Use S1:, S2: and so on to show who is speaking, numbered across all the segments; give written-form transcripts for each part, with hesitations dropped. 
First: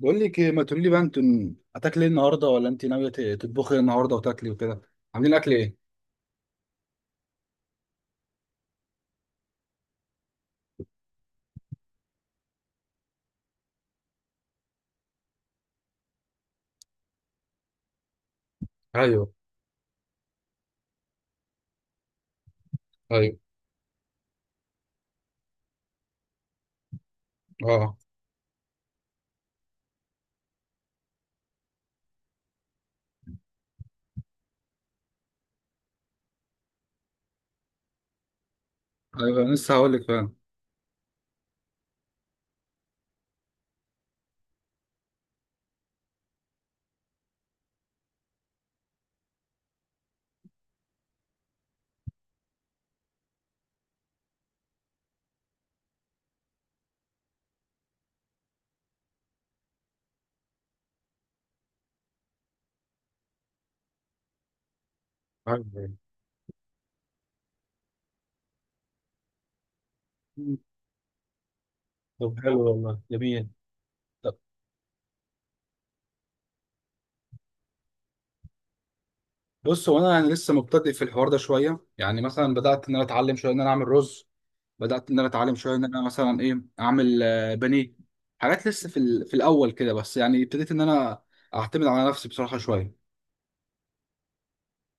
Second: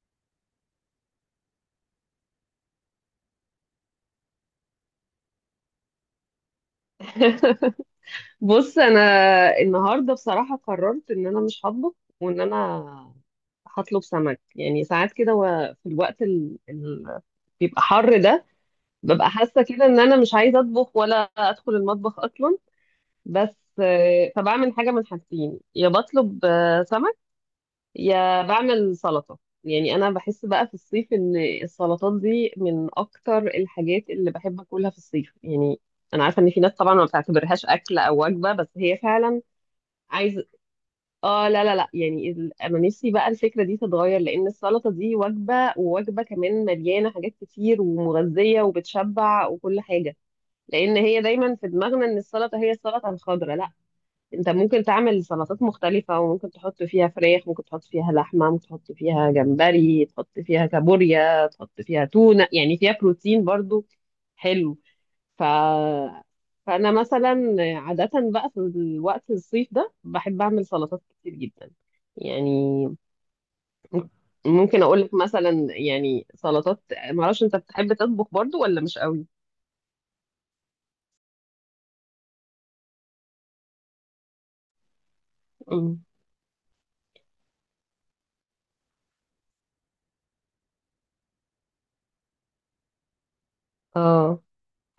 S1: بقول لك إيه؟ ما تقولي لي بقى، انتوا هتاكلي ايه النهارده، ولا انت ناويه تطبخي ايه النهارده وتاكلي وكده؟ عاملين اكل ايه؟
S2: بص، انا النهارده بصراحه قررت ان انا مش هطبخ، وان انا هطلب سمك. يعني ساعات كده في الوقت اللي بيبقى حر ده ببقى
S1: ايوه.
S2: حاسه كده ان انا مش عايزه اطبخ ولا ادخل المطبخ اصلا.
S1: ايوه.
S2: بس فبعمل حاجه من حاجتين: يا بطلب سمك،
S1: اه.
S2: يا بعمل سلطه. يعني انا بحس بقى في الصيف ان السلطات دي من اكتر الحاجات اللي بحب اكلها في الصيف. يعني انا عارفه ان في ناس طبعا ما بتعتبرهاش اكل او وجبه، بس هي
S1: ايوه،
S2: فعلا
S1: أنا لسه هقول لك فعلا.
S2: عايزه. اه، لا لا لا، يعني انا نفسي بقى الفكره دي تتغير، لان السلطه دي وجبه، ووجبه كمان مليانه حاجات كتير ومغذيه وبتشبع وكل حاجه. لان هي دايما في دماغنا ان السلطه هي السلطه الخضراء. لا، انت ممكن تعمل سلطات مختلفة، وممكن تحط فيها فراخ، ممكن تحط فيها لحمة، ممكن تحط فيها جمبري، تحط فيها كابوريا، تحط فيها تونة، يعني فيها بروتين برضو. حلو. ف...
S1: ايوه.
S2: فأنا مثلا عادة بقى في الوقت الصيف ده بحب
S1: مم.
S2: أعمل سلطات كتير جدا.
S1: طب حلو
S2: يعني
S1: والله، جميل. طب،
S2: ممكن أقول لك مثلا يعني سلطات. معرفش أنت بتحب تطبخ برضو ولا مش قوي؟
S1: بص هو انا يعني لسه مبتدئ في الحوار ده شويه. يعني مثلا بدات ان انا اتعلم شويه ان انا اعمل رز، بدات ان انا اتعلم شويه ان
S2: مم.
S1: انا مثلا ايه اعمل بانيه. حاجات لسه في في الاول كده، بس يعني ابتديت ان انا اعتمد على نفسي بصراحه شويه.
S2: اه،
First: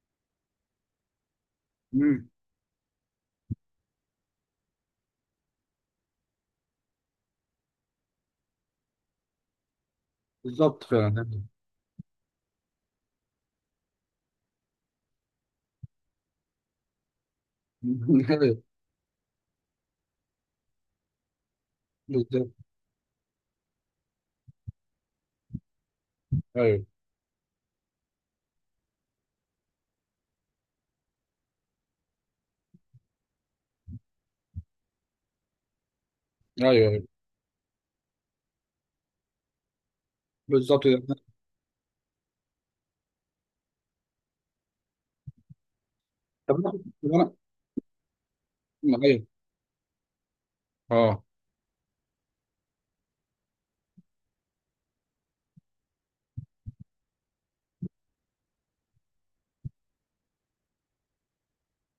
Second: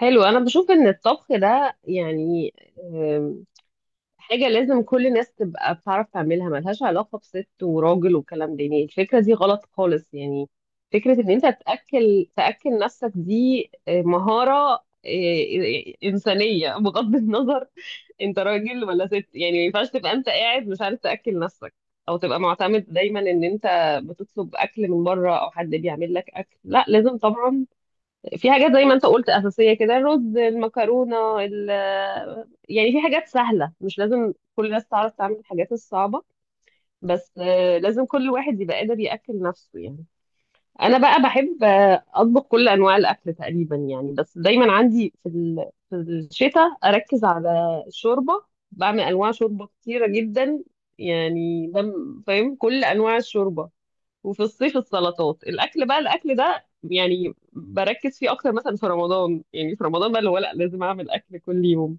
S2: حلو. أنا بشوف إن الطبخ ده
S1: امم.
S2: يعني حاجة لازم كل الناس تبقى بتعرف تعملها. ملهاش علاقة بست وراجل والكلام ده، يعني الفكرة دي غلط خالص يعني.
S1: بالظبط
S2: فكرة ان
S1: فعلا.
S2: انت تأكل نفسك دي مهارة، إنسانية، بغض النظر انت
S1: ايوه.
S2: راجل ولا ست. يعني ما ينفعش تبقى انت قاعد مش عارف تأكل نفسك، او تبقى
S1: بالظبط.
S2: معتمد دايما ان انت بتطلب اكل من بره او حد بيعمل لك اكل.
S1: ايوه.
S2: لا، لازم طبعا. في حاجات زي ما انت قلت اساسيه كده: الرز، المكرونه، ال- يعني في حاجات سهله، مش لازم كل الناس تعرف تعمل الحاجات الصعبه،
S1: ايوه.
S2: بس لازم كل واحد يبقى قادر ياكل نفسه يعني.
S1: بالظبط
S2: انا
S1: كده.
S2: بقى بحب اطبخ كل انواع الاكل تقريبا يعني. بس دايما عندي في
S1: طب
S2: الشتاء
S1: انا طب
S2: اركز
S1: انا
S2: على الشوربه. بعمل
S1: ايوه.
S2: انواع شوربه كتيره جدا.
S1: اه.
S2: يعني فاهم كل انواع الشوربه. وفي الصيف السلطات. الاكل ده يعني بركز فيه اكتر، مثلا في رمضان، يعني في رمضان بقى اللي هو لا لازم اعمل اكل كل يوم.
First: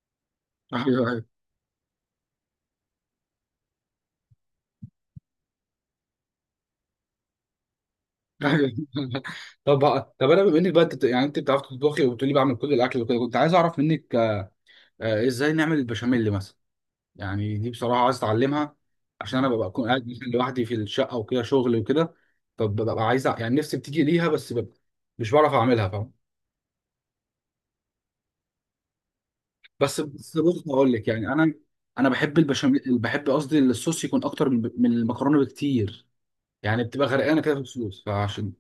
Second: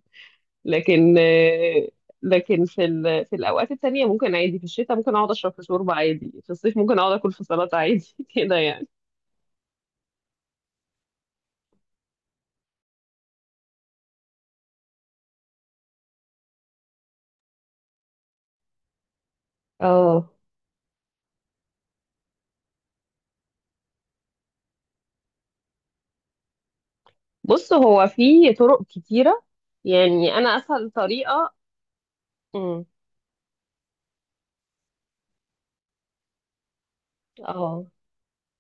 S1: ايوه.
S2: لكن
S1: ايوه.
S2: لكن في الاوقات التانية ممكن عادي. في الشتاء ممكن اقعد اشرب في شوربه عادي، في الصيف ممكن اقعد اكل في سلطه عادي كده
S1: ايوه.
S2: يعني.
S1: طب، انا بما انك بقى انت يعني انت بتعرف تطبخي وبتقولي بعمل كل الاكل وكده، كنت عايز اعرف منك ازاي نعمل البشاميل مثلا. يعني دي بصراحه عايز اتعلمها، عشان انا ببقى اكون قاعد مثلا
S2: اه،
S1: لوحدي في الشقه وكده شغل وكده. فببقى عايز يعني نفسي بتيجي ليها بس ببقى مش بعرف اعملها، فاهم؟
S2: بص هو في طرق كتيره.
S1: بس
S2: يعني
S1: بس
S2: انا
S1: بص
S2: اسهل
S1: هقول لك يعني انا،
S2: طريقه.
S1: انا بحب
S2: مم.
S1: البشاميل، بحب قصدي الصوص يكون اكتر من المكرونه بكتير. يعني بتبقى غرقانه كده في
S2: اه،
S1: الصوص، فعشان.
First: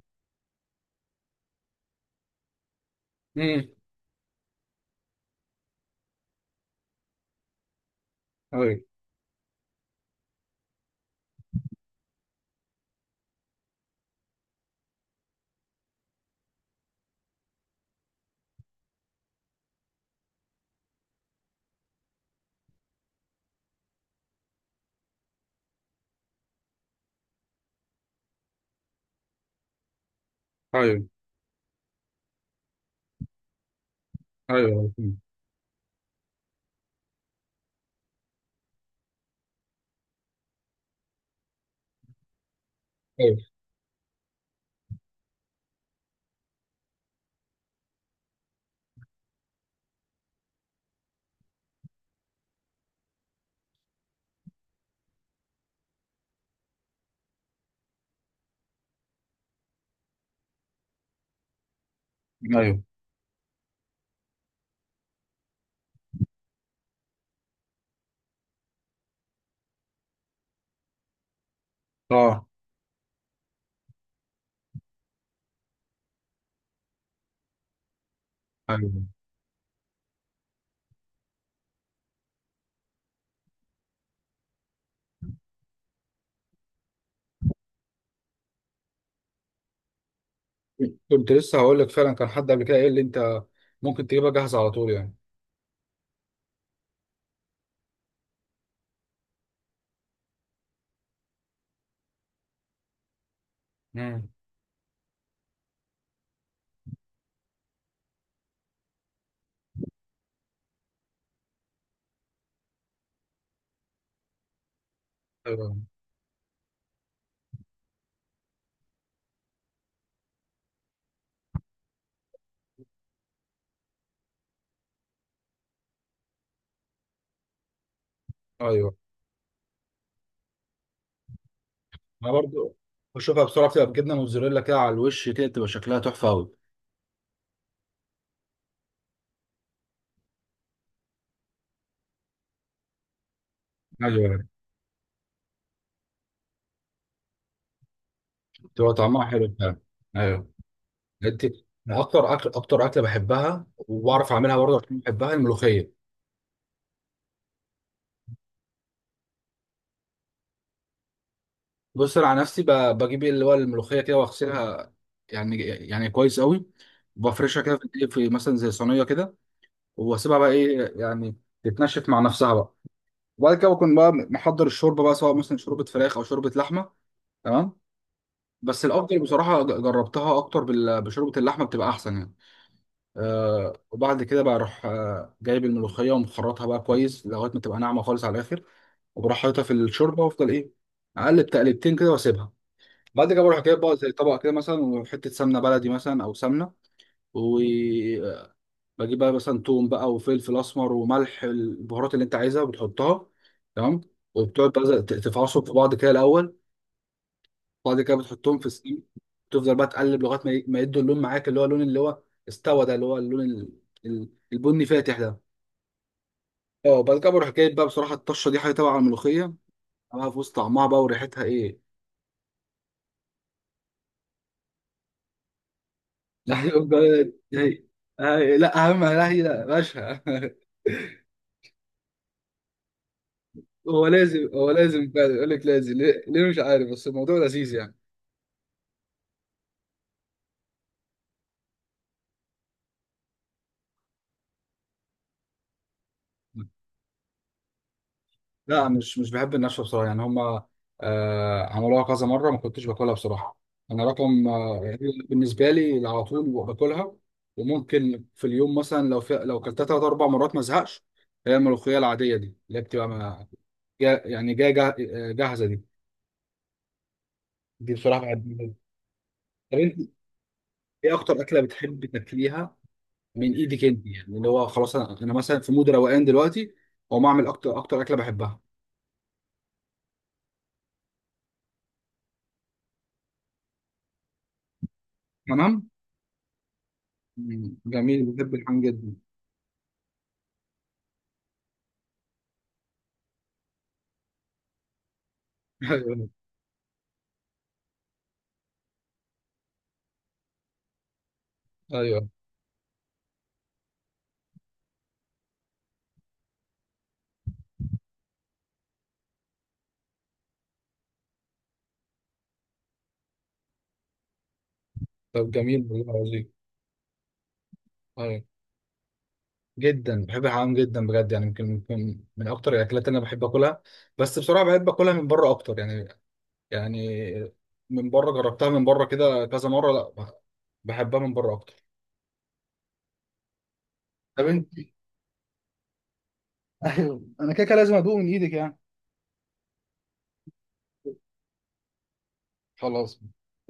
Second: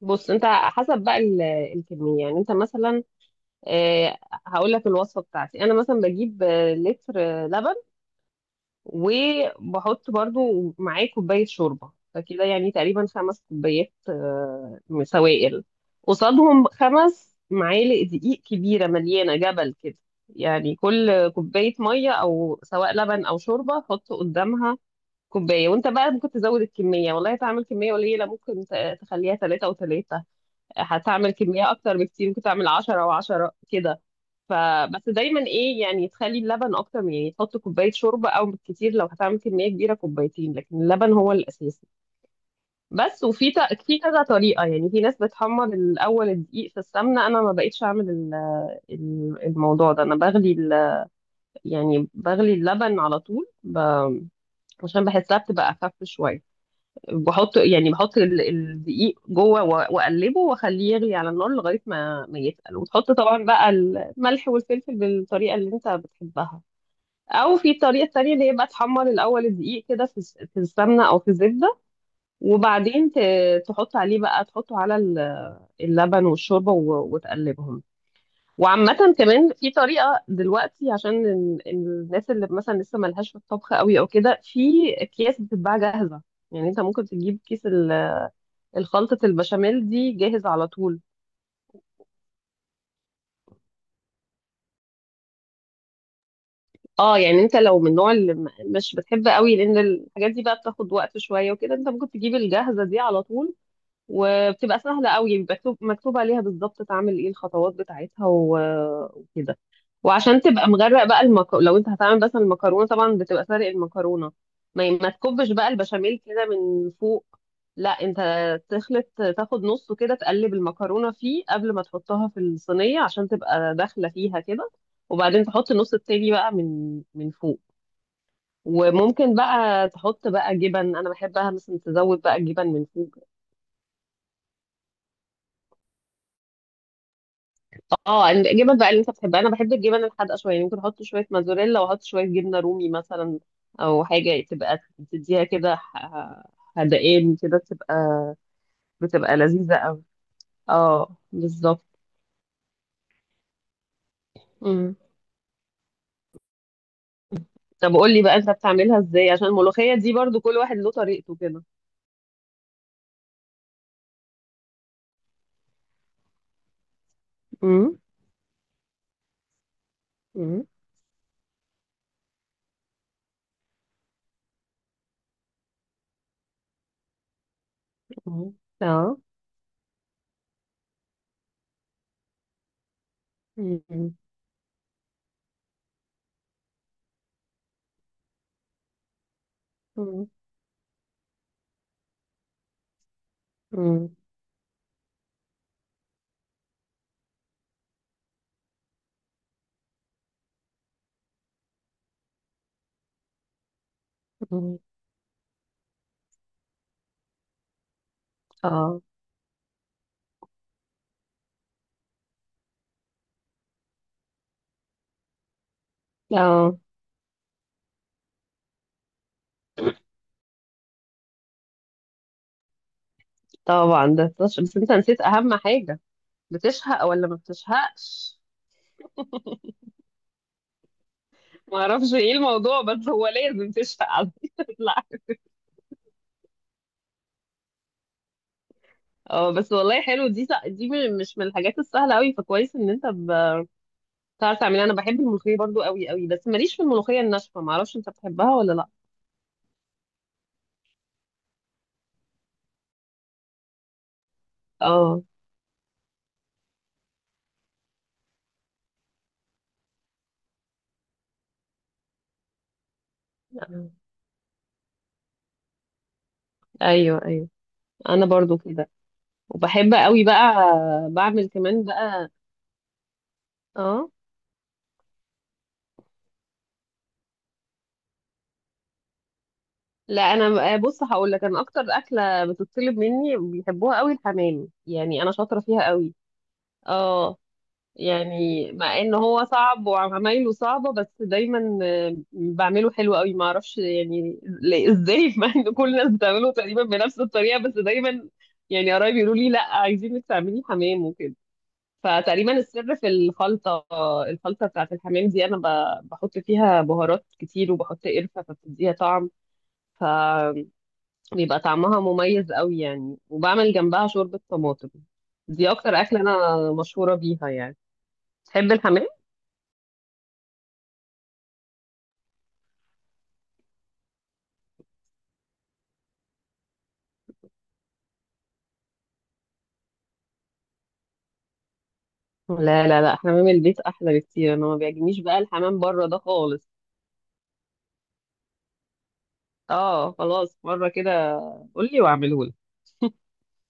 S2: بص انت حسب بقى الكميه. يعني انت مثلا
S1: امم.
S2: آه، هقول لك الوصفه بتاعتي: انا مثلا بجيب لتر لبن،
S1: ايوه.
S2: وبحط برضو معاه كوبايه شوربه، فكده يعني تقريبا خمس كوبايات سوائل، قصادهم خمس معالق دقيق كبيره مليانه جبل كده. يعني كل كوبايه ميه او سواء لبن او شوربه حط قدامها كوبايه. وانت بقى ممكن تزود الكميه والله. هتعمل كميه قليله، ممكن تخليها ثلاثه وثلاثه.
S1: ايوه.
S2: هتعمل كميه اكتر بكتير، ممكن تعمل عشرة وعشرة كده.
S1: ايوه.
S2: فبس
S1: مم.
S2: دايما ايه، يعني تخلي اللبن اكتر من، يعني تحط كوبايه شوربه، او بالكتير لو هتعمل كميه كبيره كوبايتين، لكن اللبن هو الاساسي. بس.
S1: ايوه.
S2: وفي في كذا طريقه، يعني في ناس بتحمر الاول الدقيق في السمنه. انا ما بقيتش اعمل الموضوع ده. انا بغلي يعني بغلي اللبن على طول عشان بحسها بتبقى اخف شويه. بحط يعني بحط الدقيق جوه واقلبه واخليه يغلي على النار لغايه ما يتقل،
S1: ايوه.
S2: وتحط طبعا بقى الملح والفلفل بالطريقه اللي انت بتحبها. او في طريقه تانية اللي هي بقى تحمر الاول الدقيق كده في السمنه او في الزبده،
S1: اه.
S2: وبعدين تحط عليه بقى، تحطه على اللبن والشوربه وتقلبهم.
S1: ايوه.
S2: وعامه كمان في طريقه دلوقتي، عشان الناس اللي مثلا لسه ملهاش في الطبخ قوي او كده، في اكياس بتتباع جاهزه. يعني انت ممكن تجيب كيس الخلطة البشاميل دي جاهز على طول.
S1: كنت لسه هقول لك فعلا، كان حد قبل كده قال لي انت ممكن تجيبها جاهزه على طول يعني.
S2: اه، يعني انت لو من النوع اللي مش بتحب قوي، لان الحاجات دي بقى بتاخد وقت شوية وكده، انت ممكن تجيب الجاهزة دي على طول.
S1: امم.
S2: وبتبقى سهلة قوي. بيبقى مكتوب عليها بالظبط تعمل ايه الخطوات بتاعتها وكده. وعشان تبقى مغرق بقى لو انت هتعمل مثلا المكرونة، طبعا بتبقى سارق المكرونة، ما تكبش بقى
S1: ايوه.
S2: البشاميل كده من فوق. لا، انت تخلط، تاخد نصه كده، تقلب المكرونة فيه قبل ما تحطها في الصينية عشان تبقى داخلة فيها كده، وبعدين تحط النص التاني بقى من فوق.
S1: ايوه.
S2: وممكن بقى تحط بقى جبن. انا بحبها مثلا تزود
S1: انا
S2: بقى جبن
S1: برضو
S2: من فوق.
S1: بشوفها بسرعه بتبقى بجبنه موتزاريلا كده على الوش، كده تبقى شكلها تحفه قوي.
S2: اه، الجبن بقى اللي انت بتحبها. انا بحب الجبن الحادقه شويه، يعني ممكن احط شويه موزاريلا واحط شويه جبنه رومي مثلا، او حاجه
S1: ايوه.
S2: تبقى تديها كده حدقان كده، تبقى
S1: بتبقى طعمها
S2: بتبقى
S1: حلو
S2: لذيذه
S1: فعلا.
S2: قوي.
S1: ايوه.
S2: اه،
S1: انت،
S2: بالظبط.
S1: اكتر اكله بحبها وبعرف اعملها برضه
S2: مم.
S1: عشان بحبها، الملوخيه.
S2: طب قول لي بقى انت بتعملها ازاي، عشان الملوخيه دي برضو كل واحد له طريقته كده.
S1: بص انا على نفسي بجيب اللي هو الملوخيه كده واغسلها يعني كويس قوي، وبفرشها كده في
S2: امم.
S1: الدقيق في مثلا زي صينيه كده، واسيبها بقى
S2: امم.
S1: ايه يعني تتنشف مع نفسها بقى. وبعد كده بكون بقى محضر الشوربه بقى، سواء مثلا شوربه فراخ او شوربه لحمه. تمام.
S2: مم.
S1: بس
S2: اه.
S1: الافضل بصراحه، جربتها اكتر بشوربه اللحمه، بتبقى احسن يعني.
S2: مم.
S1: وبعد كده بقى اروح جايب الملوخيه ومخرطها بقى كويس لغايه ما تبقى ناعمه خالص على الاخر. وبروح حاططها في الشوربه
S2: مم.
S1: وافضل ايه، اقلب تقلبتين كده واسيبها. بعد كده بروح جايب بقى
S2: مم.
S1: زي طبق كده مثلا، وحته سمنه بلدي مثلا او سمنه. وبجيب بقى مثلا توم بقى وفلفل اسمر وملح، البهارات اللي انت عايزها بتحطها. تمام. وبتقعد
S2: مم.
S1: بقى تفعصهم في بعض كده الاول. بعد كده بتحطهم في
S2: اه.
S1: السمنه. تفضل بقى تقلب لغايه ما ما يدوا اللون معاك، اللي هو اللون اللي هو استوى ده، اللي هو اللون البني فاتح ده.
S2: اه،
S1: اه. بعد كده بروح جايب بقى بصراحه الطشه، دي حاجه تبع الملوخيه بقى، في وسط طعمها بقى وريحتها ايه.
S2: طبعا ده بس انت نسيت اهم حاجه:
S1: لا،
S2: بتشهق ولا ما بتشهقش؟
S1: لا اهم، لا هي لا باشا.
S2: ما اعرفش ايه الموضوع، بس هو لازم
S1: هو
S2: تشفق على
S1: لازم، هو لازم
S2: لا.
S1: فعلا يقول لك لازم، ليه؟ ليه مش عارف، بس الموضوع لذيذ يعني.
S2: اه بس والله حلو. دي مش من الحاجات السهله قوي، فكويس ان انت بتعرف تعملها. انا بحب الملوخيه برضو قوي قوي، بس ماليش في الملوخيه الناشفه. ما اعرفش انت بتحبها ولا
S1: لا،
S2: لا.
S1: مش مش بحب النشوة بصراحة، يعني هما عملوها كذا مرة ما كنتش باكلها بصراحة. أنا رقم يعني،
S2: اه.
S1: بالنسبة لي على طول باكلها. وممكن في اليوم مثلا، لو في لو كلتها تلات أربع مرات ما زهقش. هي الملوخية العادية دي اللي هي بتبقى
S2: آه.
S1: يعني جاية جاهزة، دي
S2: ايوه، ايوه.
S1: دي بصراحة
S2: انا برضو
S1: بحبها.
S2: كده،
S1: طب
S2: وبحب
S1: أنت،
S2: قوي بقى.
S1: إيه أكتر
S2: بعمل
S1: أكلة
S2: كمان
S1: بتحب
S2: بقى.
S1: تاكليها من ايدك انت؟
S2: اه،
S1: يعني اللي هو خلاص انا، أنا مثلا في مود روقان دلوقتي واقوم اعمل اكتر اكله بحبها.
S2: لا انا بص هقول لك، انا اكتر اكله بتطلب مني بيحبوها قوي الحمام. يعني انا شاطره فيها
S1: تمام.
S2: قوي. اه،
S1: مم، جميل. بحب
S2: يعني
S1: الحمام
S2: مع ان
S1: جدا.
S2: هو صعب وعمايله صعبة، بس دايما بعمله حلو قوي. ما اعرفش يعني ازاي مع ان كل الناس
S1: ايوه.
S2: بتعمله تقريبا بنفس الطريقة، بس دايما يعني قرايبي يقولوا لي لا، عايزينك تعملي حمام وكده.
S1: ايوه.
S2: فتقريبا السر في الخلطة، الخلطة بتاعت الحمام دي انا بحط فيها بهارات كتير وبحط قرفة فبتديها طعم، فبيبقى طعمها مميز قوي يعني. وبعمل جنبها شوربة طماطم.
S1: طب
S2: دي
S1: جميل
S2: اكتر
S1: والله
S2: اكلة
S1: عظيم.
S2: انا مشهورة بيها يعني.
S1: ايوه.
S2: تحب الحمام؟
S1: جدا بحب الحمام جدا بجد يعني، يمكن من اكتر الاكلات اللي انا بحب اكلها. بس بصراحه بحب اكلها من بره اكتر يعني. يعني من بره جربتها من بره كده كذا مره، لا، بحبها من بره اكتر.
S2: لا لا لا، حمام البيت احلى
S1: طب
S2: بكتير. انا
S1: انت.
S2: ما بيعجبنيش بقى الحمام بره ده خالص.
S1: ايوه، انا كده كده لازم ادوق من ايدك يعني.
S2: اه، خلاص، مره كده قول لي واعمله لك.
S1: خلاص.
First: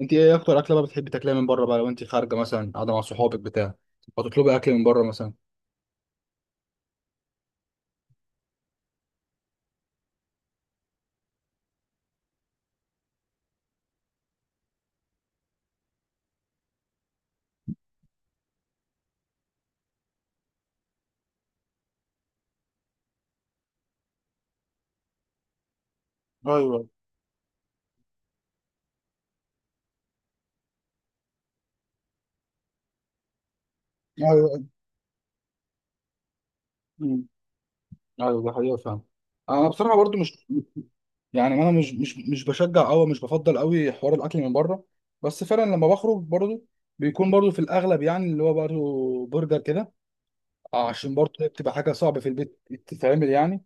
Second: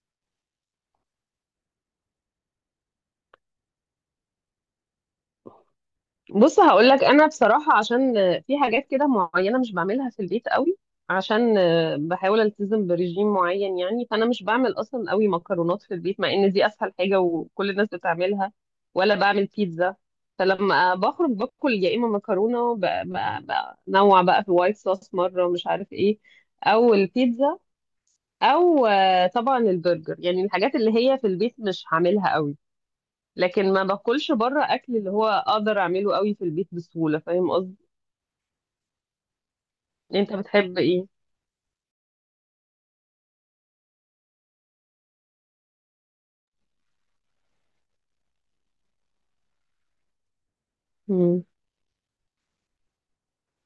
S1: انت ايه اكتر اكله بقى بتحبي تاكليها من بره بقى، لو انت خارجه مثلا قاعده مع صحابك بتاع؟ هتطلبي اكل من بره مثلا؟
S2: بص هقول لك، انا بصراحه عشان في حاجات كده معينه مش بعملها في البيت قوي، عشان بحاول التزم برجيم معين. يعني فانا مش بعمل اصلا قوي مكرونات في البيت مع ان دي اسهل حاجه وكل الناس بتعملها، ولا بعمل بيتزا. فلما بخرج باكل يا اما مكرونه بنوع بقى في وايت صوص مره مش عارف ايه،
S1: ايوه.
S2: او البيتزا، او طبعا البرجر، يعني الحاجات اللي هي في البيت مش هعملها قوي. لكن ما باكلش بره
S1: ايوه.
S2: اكل اللي هو اقدر اعمله قوي في البيت بسهوله،
S1: مم.
S2: فاهم قصدي.
S1: ايوه ده حقيقه فعلا. انا بصراحه برضو
S2: انت
S1: مش،
S2: بتحب ايه؟
S1: يعني انا مش بشجع قوي، مش بفضل قوي حوار الاكل من بره. بس فعلا لما بخرج برضو، بيكون برضو في الاغلب يعني اللي هو برضو برجر كده. عشان برضو
S2: امم.
S1: هي بتبقى حاجه صعبه في البيت تتعمل يعني.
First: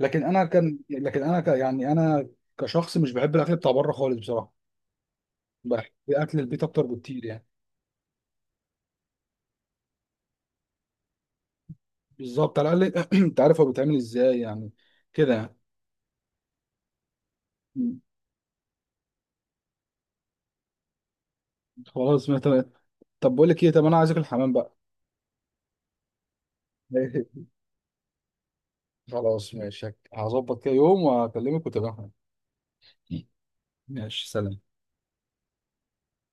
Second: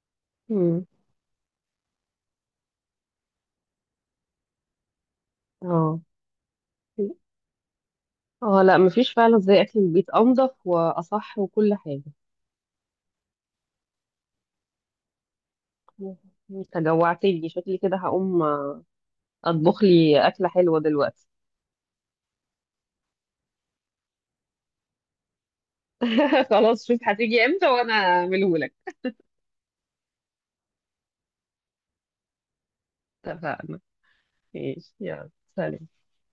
S1: لكن انا كان
S2: امم.
S1: لكن انا ك يعني انا كشخص مش بحب الاكل بتاع بره خالص بصراحه. بحب
S2: اه.
S1: اكل البيت اكتر بكتير يعني.
S2: اه، لا، مفيش فعلا زي اكل البيت، انضف واصح وكل حاجه.
S1: بالظبط، على الاقل انت عارف هو بيتعمل ازاي يعني، كده.
S2: انت جوعتني، شكلي كده
S1: يعني.
S2: هقوم اطبخ لي اكله حلوه دلوقتي.
S1: خلاص، ما تمام. طب بقول لك ايه، طب انا عايز اكل حمام بقى.
S2: خلاص، شوف هتيجي امتى وانا اعمله لك.
S1: خلاص ماشي، هظبط كده يوم وهكلمك وتبقى.
S2: اتفقنا.
S1: ماشي، سلام.
S2: ماشي، يلا. سلام.